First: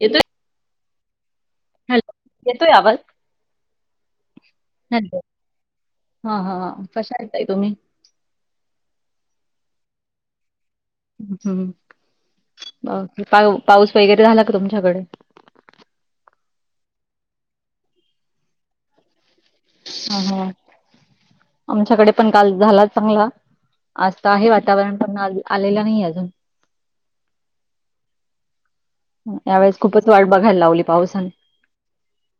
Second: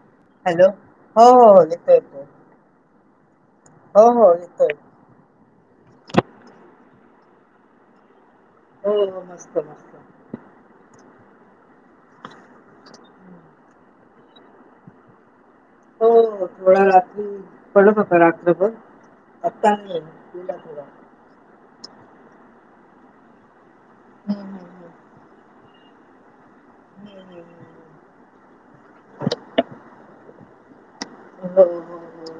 येतोय. हॅलो, हो हो हो. हॅलो, येतो येतोय आवाज. हो हो येतोय. हा हा कश्याय ताई तुम्ही? हो हो मस्त मस्त. हम्म, पाऊ पाऊस वगैरे झाला का? तुमच्याकडे. हो थोडा, रात्री पडत होता रात्रभर. आत्ता नाही. हां, हां. आमच्याकडे पण काल झाला चांगला. आता आहे हम्म हम्म वातावरण, पण आलेलं नाहीये अजून. ह् [inaudible] ह्या वेळेस, खूपच वाट बघायला लावली. पावसाने. हो, हो, हो, ते.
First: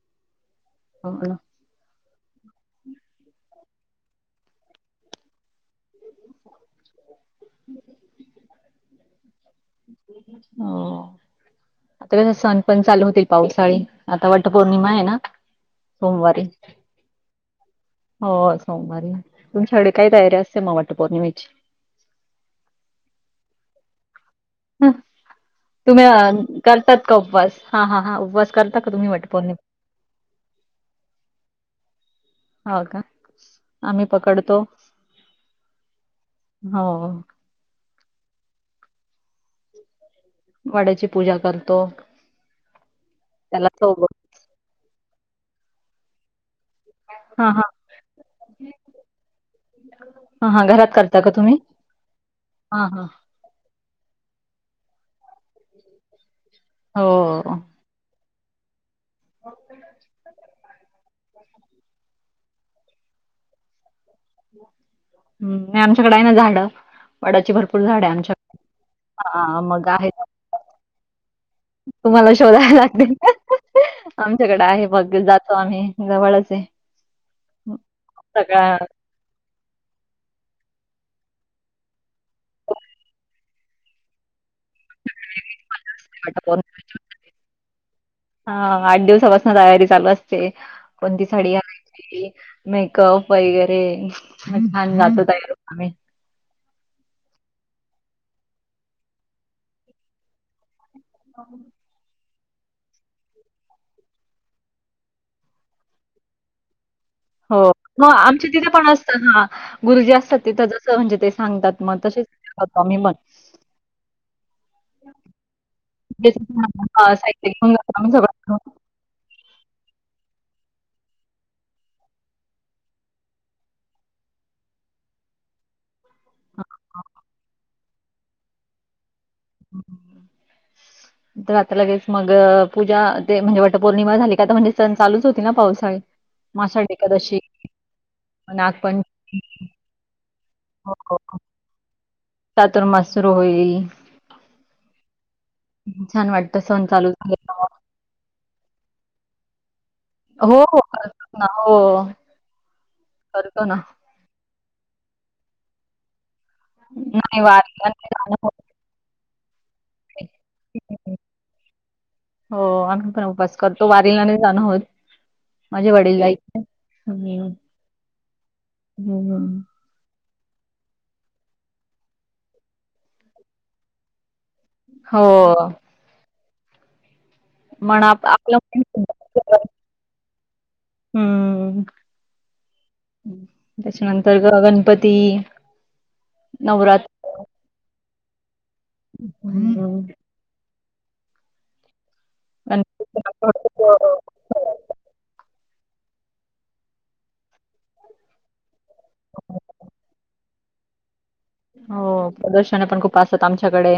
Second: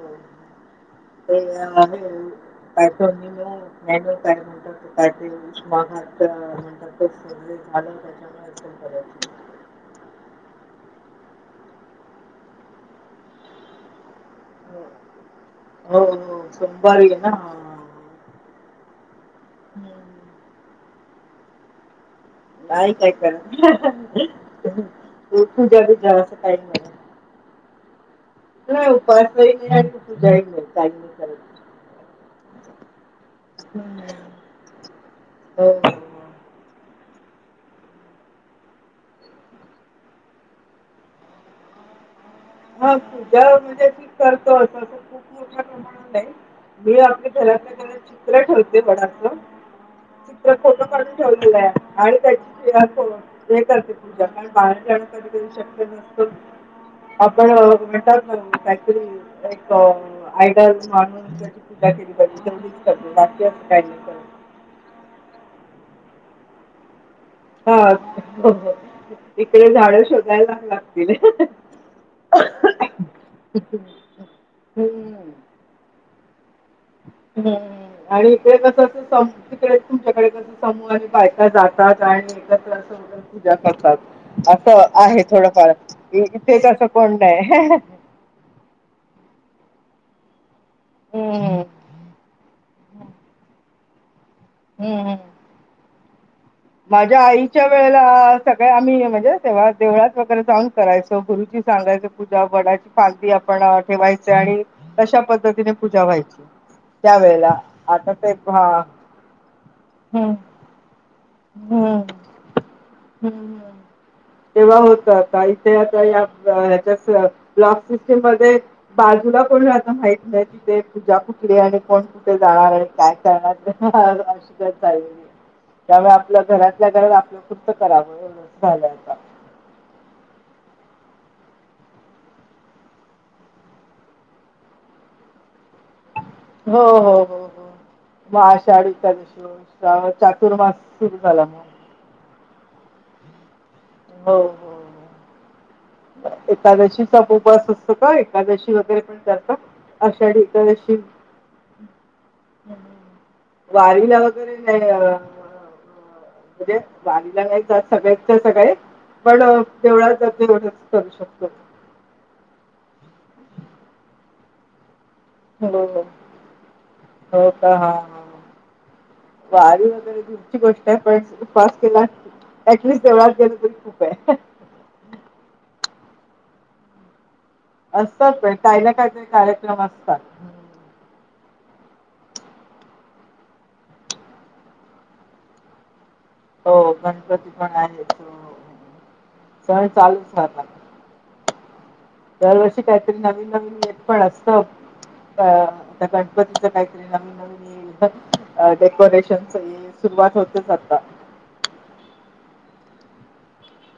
हो ना. पैस मेन [unintelligible] काय ते उष्माघात म्हणतात ते सगळ झालं, त्याच्यामुळे प कराचं. हो, आता कस, सण पण चालू होतील, पावसाळी. आता वट हो पौर्णिमाय ना, हो हो, सोमवारी. सोमवारी आहे ना हा हा, हा. हो सोमवारी, तुमच्याकडे काय तयारी हम्म असते म, वट पौर्णिमेची. नाही काय करत हं. तू पूजा तुम्ही बीजा अ असं काही नाही. करतात उपवास हा हा हा, उपवास. करता का नाही तुम्ही उपवास नाही वटपौर्णिमा? काही नाही. हो का? आम्ही पकडतो. हो हो हो. वडाची पूजा करतो. हा तूझ्या त्याला म्हणजे चव ती करतो, तस खूप मोठ्या प्रमाणात नाही. मी आपल्या हा हा घरातल्या घरात, चित्र ठेवते वडाच, ह [inaudible] त फोटो काढून ठेवलेलाय, आणि त्याची हा हा हे करते पूजा, कारण बाहेर जाणं कधीकधी शक्य नसतं. हो आपण म्हणतात ना, फॅक्टरी एक आय माणा केली पाहिजे बाकी असं का हम् नाही आमच्याकडे आहे ना झाडं वडाची हा भरपूर झाडं आहे आमच्याकडे हा इकडे मग झाड आहे ना, शोधायला लागतील तुम्हाला शोधावे लागतील आमच्याकडे आहे मग जातो आम्ही जवळचे आहे ह् आणि ते सगळा कस अस तिकडे तुमच्याकडे कस समूह आणि बायका जातात आणि एकत्र अस पूजा करतात असं आहे थोडफार क वाटप. इथेचसं कोण नाही हा आठ दिवसापासून तयारी चालू असते कोणती साडीय हम्म. मेकअप वगैरे ान नाच हम्म. जाल आ्ही माझ्या आईच्या वेळेला सगळे आम्ही म्हणजे तेव्हा देवळात वगैरे जाऊन करायचो गुरुजी सांगाय पूजा वडाची फांलदी आपण ठेवायचे आणि अश्या पद्धतीने पूजा व्हायची त्यावेेळेला हो मग आता ते आमच्या तिथे हा पण असत हा गुरुजी हम्म असतात तिथं जसं म्हणजे ते सांगतात मग हम्म तसेचतो मीण हम्म. तेव्हा होत आता इथे आता या तेच हां, ह्याच्या साहित्य घेऊन ब्लॉक जातो आम्ही सिस्टीम सगळं मध्ये बाजूला कोणी आता माहित नाही कि ते पूजा कुठली आणि कोण कुठे जाणार आणि काय करणार ह अशी त्यामुळे आपल्या घरातल्या घरात आपलं कुर्त करावं झालं हम् तर आता लगेच मग पूजा ते म्हणजे वटपौर्णिमा झाली का आता म्हणजे सण चालूच होती ना पावसाळी मग हो आषाढी हो हो एकादशी, हो मग नागपंचमी आषाढश चातुर्मास सुरू झाला मग चातुर्माास सुरू होईल हो हो. छान वाटतं सण चालू एकादशीचा झाले ब का बस असतो का एकादशी वगैरे पण जातात अशा मग हो, हो. ठिकाणीशी करतो ना. हो, करतो ना. वारी लाव वगैरे नाही म्हणजे वालीला नाही वारीला जात सगळे जाणं होत. सगळे पण तेवढा ज एवढंच करू शकतो हो आम्ही पण उपास करतो वारीलाने जाण आहोत हो हो हं, का हा ह हं. बाारी वगैरेची गोष्ट आहे पण उपवास केला ऍटलिस्ट देवळात गेल तरी खूप आहे हो मन आप असतात पण आपलं काही ना काय का कार्यक्रम असतात हम्म त्याच्यानंतर ग गणपती हो नवरात्र गणपती पण आहे सण हम्म. चालूच राात दरवर्षी काहीतरी नवीन नवीन य पण असत त्या गणपतीच काहीतरी नवीन नवीन डेकोरेशन सुरुवात होतेच आता हो प्रदर्शन पण खूप असत आमच्याकडे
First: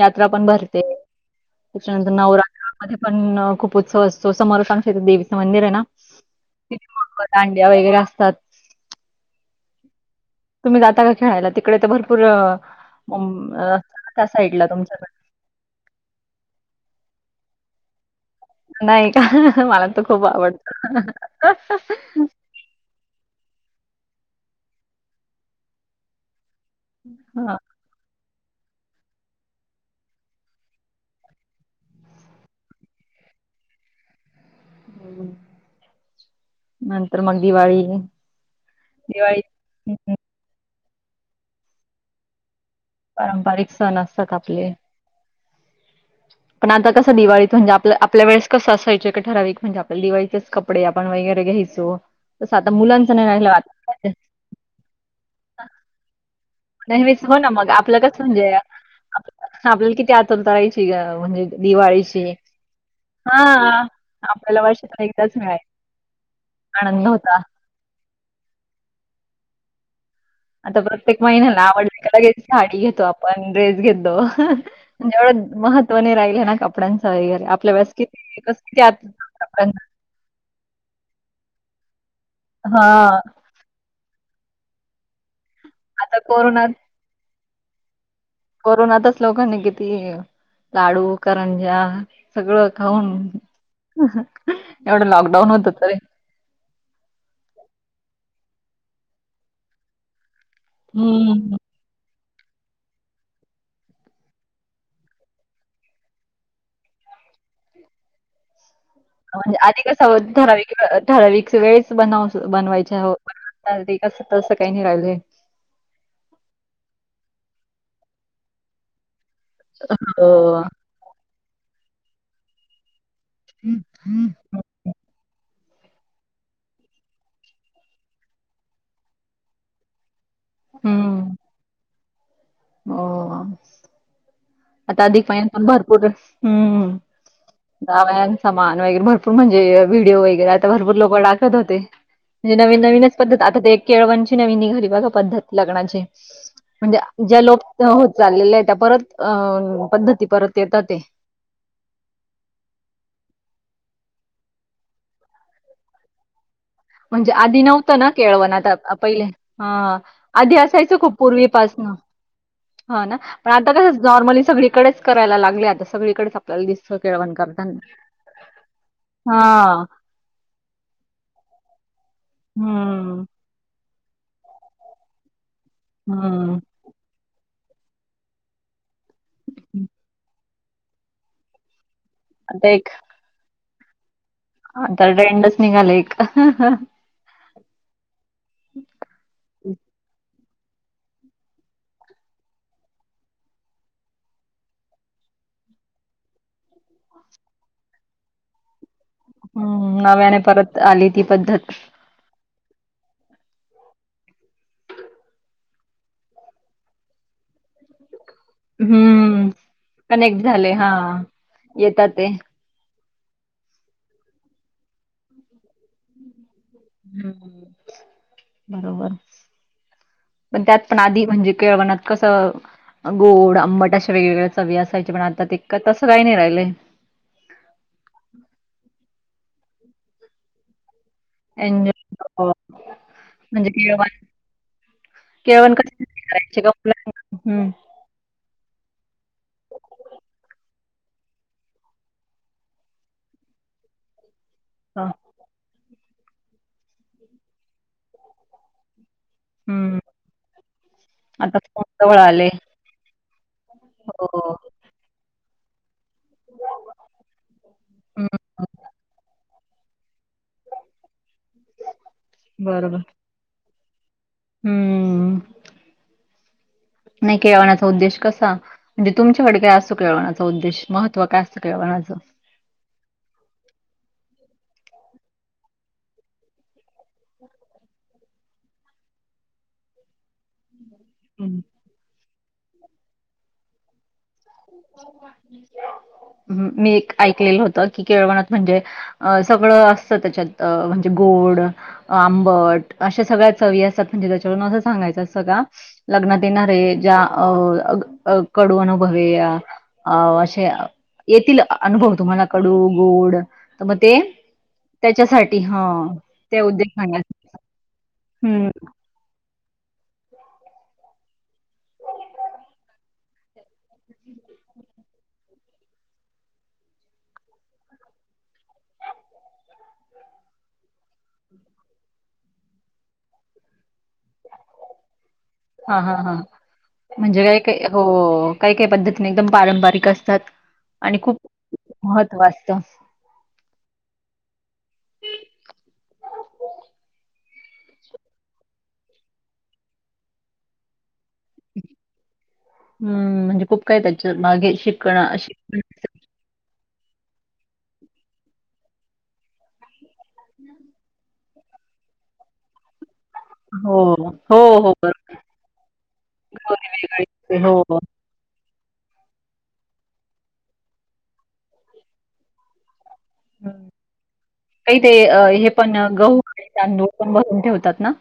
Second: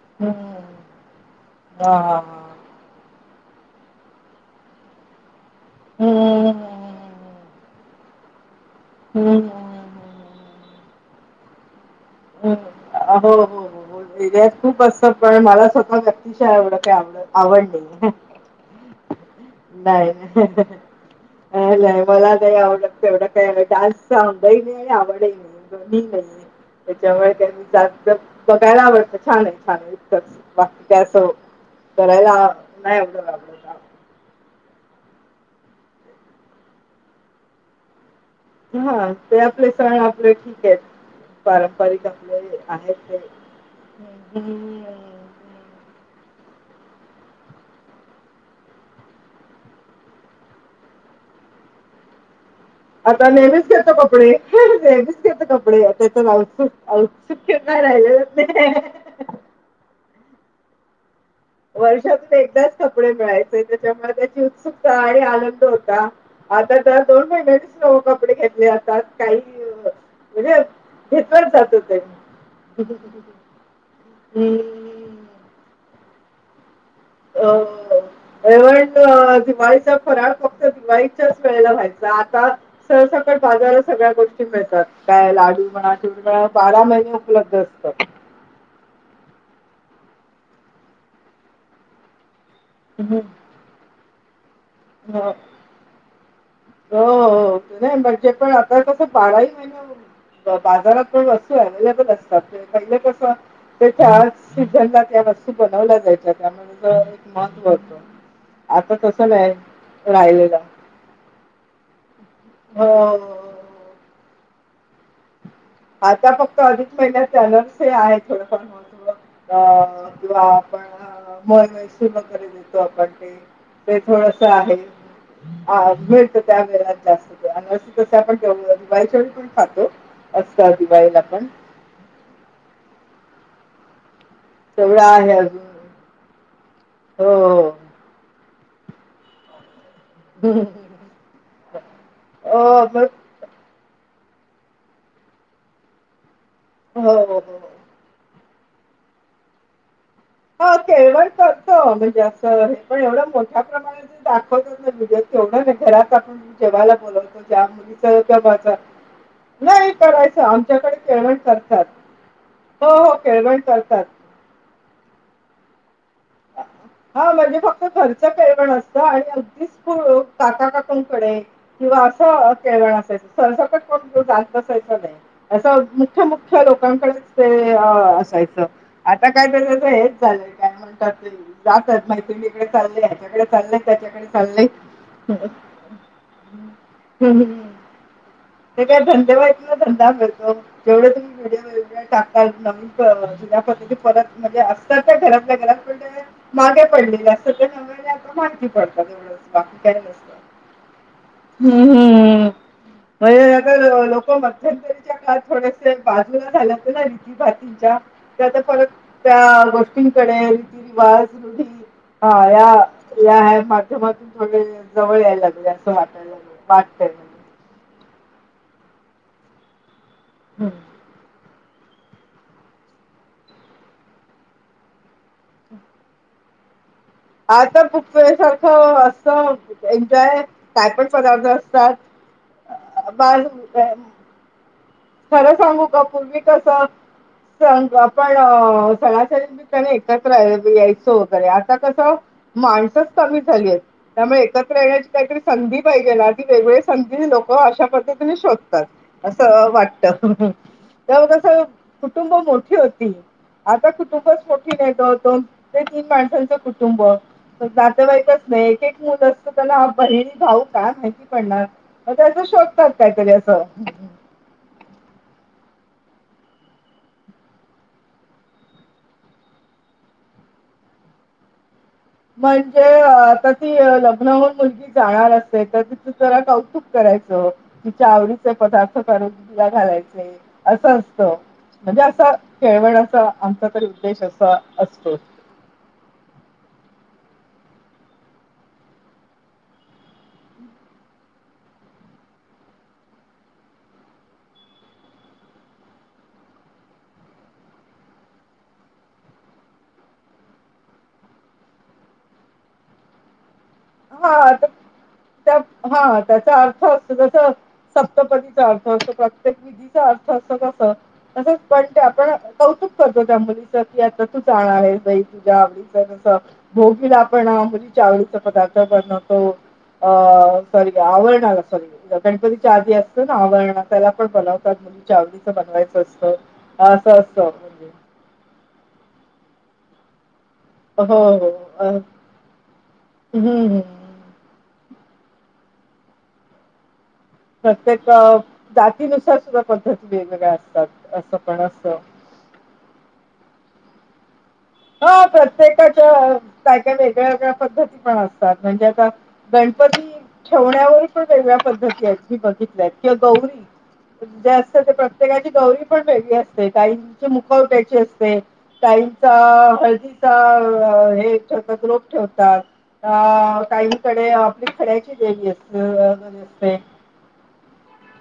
यात्रा पण हम्म भरते हा त्याच्यानंतर हा नवरात मध्ये पण खूप उत्सव असतो असं मला सांगत देवीचं मंदिर आहे ना हम् ि अंड्या वगैरे असतात हम्म तुम्ही जाता का खेळायला तिकडे तर भरपूर हम्म हो हो हो हो. त्या एरियात साईडला खूप तुमच्याक असतं पण मला स्वतः व्यक्तिशा एवढं काही आवड आवड नाहीये नाही का मला तर नाही खूप नाही आवडत नाही नाही मला काही आवडत एवढं [unintelligible] त्याच्यामुळे हा त्यांनी जात बघायला आवडतं छान आहे छान इतकंच बाकी काय असं करायला नाही एवढं आव नंतर मग दिवाळी हा ते आपले दिवाळी सण आपले ठीक आहेत पारंपरिक आपले आहेत. ते. पारंपरिक सण असतात आपले पण आता कसं दिवाळीत म्हणजे आपल्या वळेस कस असायचं का ठराविक म्हणजे आपण दिवाळीचेच कप कपडे आपण वगैरे घ्यायचो तस आता मुलांच नाही राहि कस कपडे. रच घेत कपडे त्याच्या जाऊ नेहमीच हो ना मग आपल्या कसं म्हणजे आपल्याला किती आतलता रायची ग म्हणजे दिवाळीची वर्षातून एकदाच कपडे मिळायचे हा. त्याच्यामुळे त्याची आपल्याला उत्सुकता वर्षातून आणि एकदाच आनंद मिळायचा होता. आता तर आनंद दोन होता. महिन्याचेच लो कपडे घेतले जातात काही म्हणजे आता प्रत्येक घेतलंच महिन्याला जात ते आवडते त्यालाे साडी घेतो आपण ड्रेस घेतो. एवढं महत्त्वने राहिल ना कप अ आतुरता होती कपड्यांना दिवाळीचा फराळ फक्त दिवाळी वे व्हाय आता हा सर सकट बाजारात सगळ्या गोष्टी मिळतात काय लाडू मनाठे आता कोरोनात बारा महिने उपलब्ध असतात. कोरोनातच लोकांनी किती लाडू करंज्या सगळं होन हो एवढं लॉकडाऊन होत तरी. हो नाही म्हणजे पण आता कसं बाराही महीने बाजारात पण वस्तू हम्म. अव्हेलेबल असतात पहिले कस तर त्या सीझनला त्या वस्तू बनवल्या जायच्या त्यामुळे एक महत्वत होत. [inaudible] आता कसला आहे. सगळ ठराविक ठधराविक वेळेच बनव हो बनवायच्या चा कसं तसं काही नाही राहिलंय. आता फक्त अधिक महिन्यात चॅलनस आहे थोडंफार म्हणून अ किंवा हो. आपण म सुर कर देतो आपण ते ते थोडस आहे. ह मिळत त्या वेळे जास्त आणि तस आपण ठेव बाईच्यावळी पण खातो असत दिवाळी हम्म. पण हो. तेवढं आता अधिक आहे महिना अजून पण भरपूर हम्म. हो दाव्यान सामान वगैरे भरपूर म्हणजे व्हिडिओ वगैरे आता भरपूर लक टाकत होते अ, म्हण नवीन मग नवीनच पद्ध आता ते एक केळवणची नवीनी घरी बघा पद्धत लग्नाची म्हणजे हो हो चाल हो आहे त्या परत पद्धती परत हा येतात ते. केेळवण क म्हणजे असं हे पण एवढं मोठ्या प्रमाात दाखवतडिओ तेवढं ना घरात आपण जेवाला म्हणजे बोलवतो आधी ज्या नव्हतं ना मुलीच केळवण तेबाच आता आ- नाही करायचं आमच्याकडे खुप केळवण पुर्वी करतात पासन हो हो होना पण केळवण आता कस करतात नॉर्मली सगळीकडे कराय लागले आता सगळीकडे. हा म्हणजे फक्त घरचं प पण असतं आणि हा अगदीचू काका काकूंकडे किंवा असं केळवण असायच. हम्म सरसकट कोण त अससायच नाही अस मुख्य मुख्य हम्म लोक लोकांकडेच ते असायचं आता काय त तर हेच झालंय काय म्हण लात जातच मैत्रिणीकडे आता चालय ह्याच्याकडे चाललंय त्याच्याकडे चालले तर रेडच निघाले एक ह ते काय धंदेवाहा कला धंदा करतो जेवढे तुम्ही व्हिडिओ टाकतात नवीन ज्या पद्धती परत म्हणजे असतात त्या घरातल्या घरात मागे पडलेले असत ते न आ माहिती पडत तेवढं बाकी हम्म काय नव्याने परत आली ती पद्धत. हम्म हम्म म्हणजे अगर लोक मध्यंतरीच्या काळात थोडेसे बाजूला झाले नाही भातींच्या त्या फ त्या हम्म. गोष्टंकडे कनेक्ट झाले. [inaudible] हां. येतात ते. या ह्या माध्यमातून थोडे जवळ यायला लागले असं वाटायला लागल बरोबर पण हम्म. त्यात पण आधी म्हणजे केळवणत कसं गोड आंबट अशा वेगवेगळ्या चवी असायचे पण आता ततका तसं काही नाही राहिलेय आता खूप सारखं असतं एन्जॉय काय पण पदार्थ एन्जॉय असतात बाल म्हणजे केळवण खरं केळवण सांगू का कशासाठी पूर्वी करायचे कस का मुलांना? हं. सग आपण सणासरी मी त्यांने एकत्र यायचो वगैरे आता कसं माणसच कमी झाली आहेत त्यामुळे त हां. येण्याची काहीतरी संधी पाहिजे ना ती वेग संधी लोक अशा पद्धतीने शोधतात असं हं. वाटत आता त्यामुळे फोन जवळ कुटुंब आले. मोठी होती आता हो. कुटुंबच येत ते तीन माणसांचं कुटुंब हं. जातवाईकच नाही एक एक मुल असत ना बहिणी भाऊ का माहिती पडणार म त्याचा शॉक काात बरोबर. काहीतरी असं हम्म नाही खेळवण्याचा उद्देश कसा म्हणजे तुमच्याकडे काय असतो केळवणाचा उद्देश महत्व काय असतं केळवणाचं म्हणजे आता ती लग्न होऊन मुलगी जाणार असे तर तिथं जरा कौतुक करायचं तिच्या आवडीचे पदार्थ करून तिला घालायचे असं म्हणजे असा खेळवण्याचा आमचा तरी उद्देश असतो ह मी एक ऐकलेलं होत की केळवणत म्हणजे अ सगळं असतं त्याच्यात म्हणजे गोड आंबट अशा सगळ्या चवी असतात म्हणजे त्याच्याकडून असं सांगायचं असतं का लग्नात येणार आहे ज्या अ कडू अनुभवे या अ असे येतील अनुभव तुम्हाला कडू गोड तर मग ते हा आता त्याच्यासाठी त्या हा ते त्याचा अर्थ उद्देश असतो म्हण्यासाठी जसं सप्तपदीचा अर्थ असतो प्रत्येक विधीचा अर्थ असतो तस तसच पण ते आपण कौतुक करतो त्या मुलीच की आता तू चाणार आहे सई तुझ्या आवडीच तस भोगीला आपण मुली चावळीचा पदार्थ बनवतो अ सरी आववरण आला सरी गणपतीच्या आधी असतं ना आवरण त्याला पण बनवतात म्हण चावलीच बनवायच हां, हां, असत हां. असं असत म्हणजे काही काही पद्धतीने एकदम पारंपरिक असतात हो आणि खूप महत्त्व असतं हम् हम प्रत्येक जातीनुसार सुद्धा पद्धती वेगवेगळ्या असतात असं पण असं ह्म म्हणजे खूप काय त्याच मागे हो शिकणं शिकण प्रत्येकाात काय काय वेगळ्या वेगळ्या पद्धती पण असतात म्हणजे आता गणपती ठेवण्यावर पण वेगळ्या पद्धती आहेत जी बघितल्या आहेत किंवा गौरी हो, जे हो, असते हो, ते बरोबर प्रत्येकाची गौरी पण वेगळी असते गौरी वेगळी काहीची असते. मुखव हो, त्या्याची हो. असते ताईचा हळदीचा हे ठेवतात गोप ठेवतात अ हं. काहीकडे आपली काही ते खड्याची अ, देवी अस हे पण अ, गहू आणि नसते तांदूळ पण बसून ठेवतात ना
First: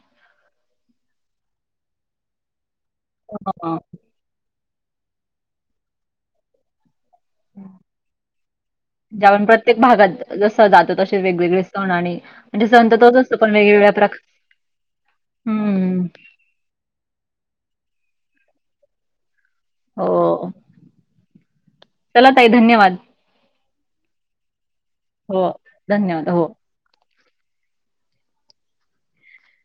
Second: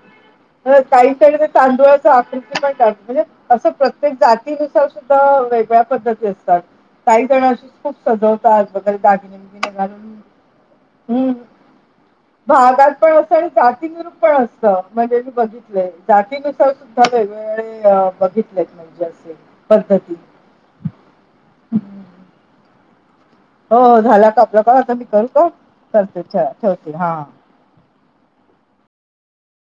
काही स तांदुळाच आकर्षण पण करत म्हणजे असं हां, प्रत्य प्रत्येक जातीनुसार सुद्धा वेगळ्या पद्धती असतात. काही जण अच खूप सजवतात आज, वगैरे दागिने ज्यावेळी बगिने प्रत्येक घालून भागात जसं जातो तसे हम्म. वेगवेगळे सण आणि म्हणजे सण भागात तर पण तोच असतं असतो आणि वेगवेगळ्या जातीनरूप प्रकार पण असत. म्हणजे मी बघित हं, जातीनुसार सुद्धा वेगवेगळे बघितलेत म्हणजे असे पद्धती हो हम्म. चला तई धन्यवाद हो झाला का आपलं का आता मी करू का हो, करते धन्यवाद. हो. ठेवते हा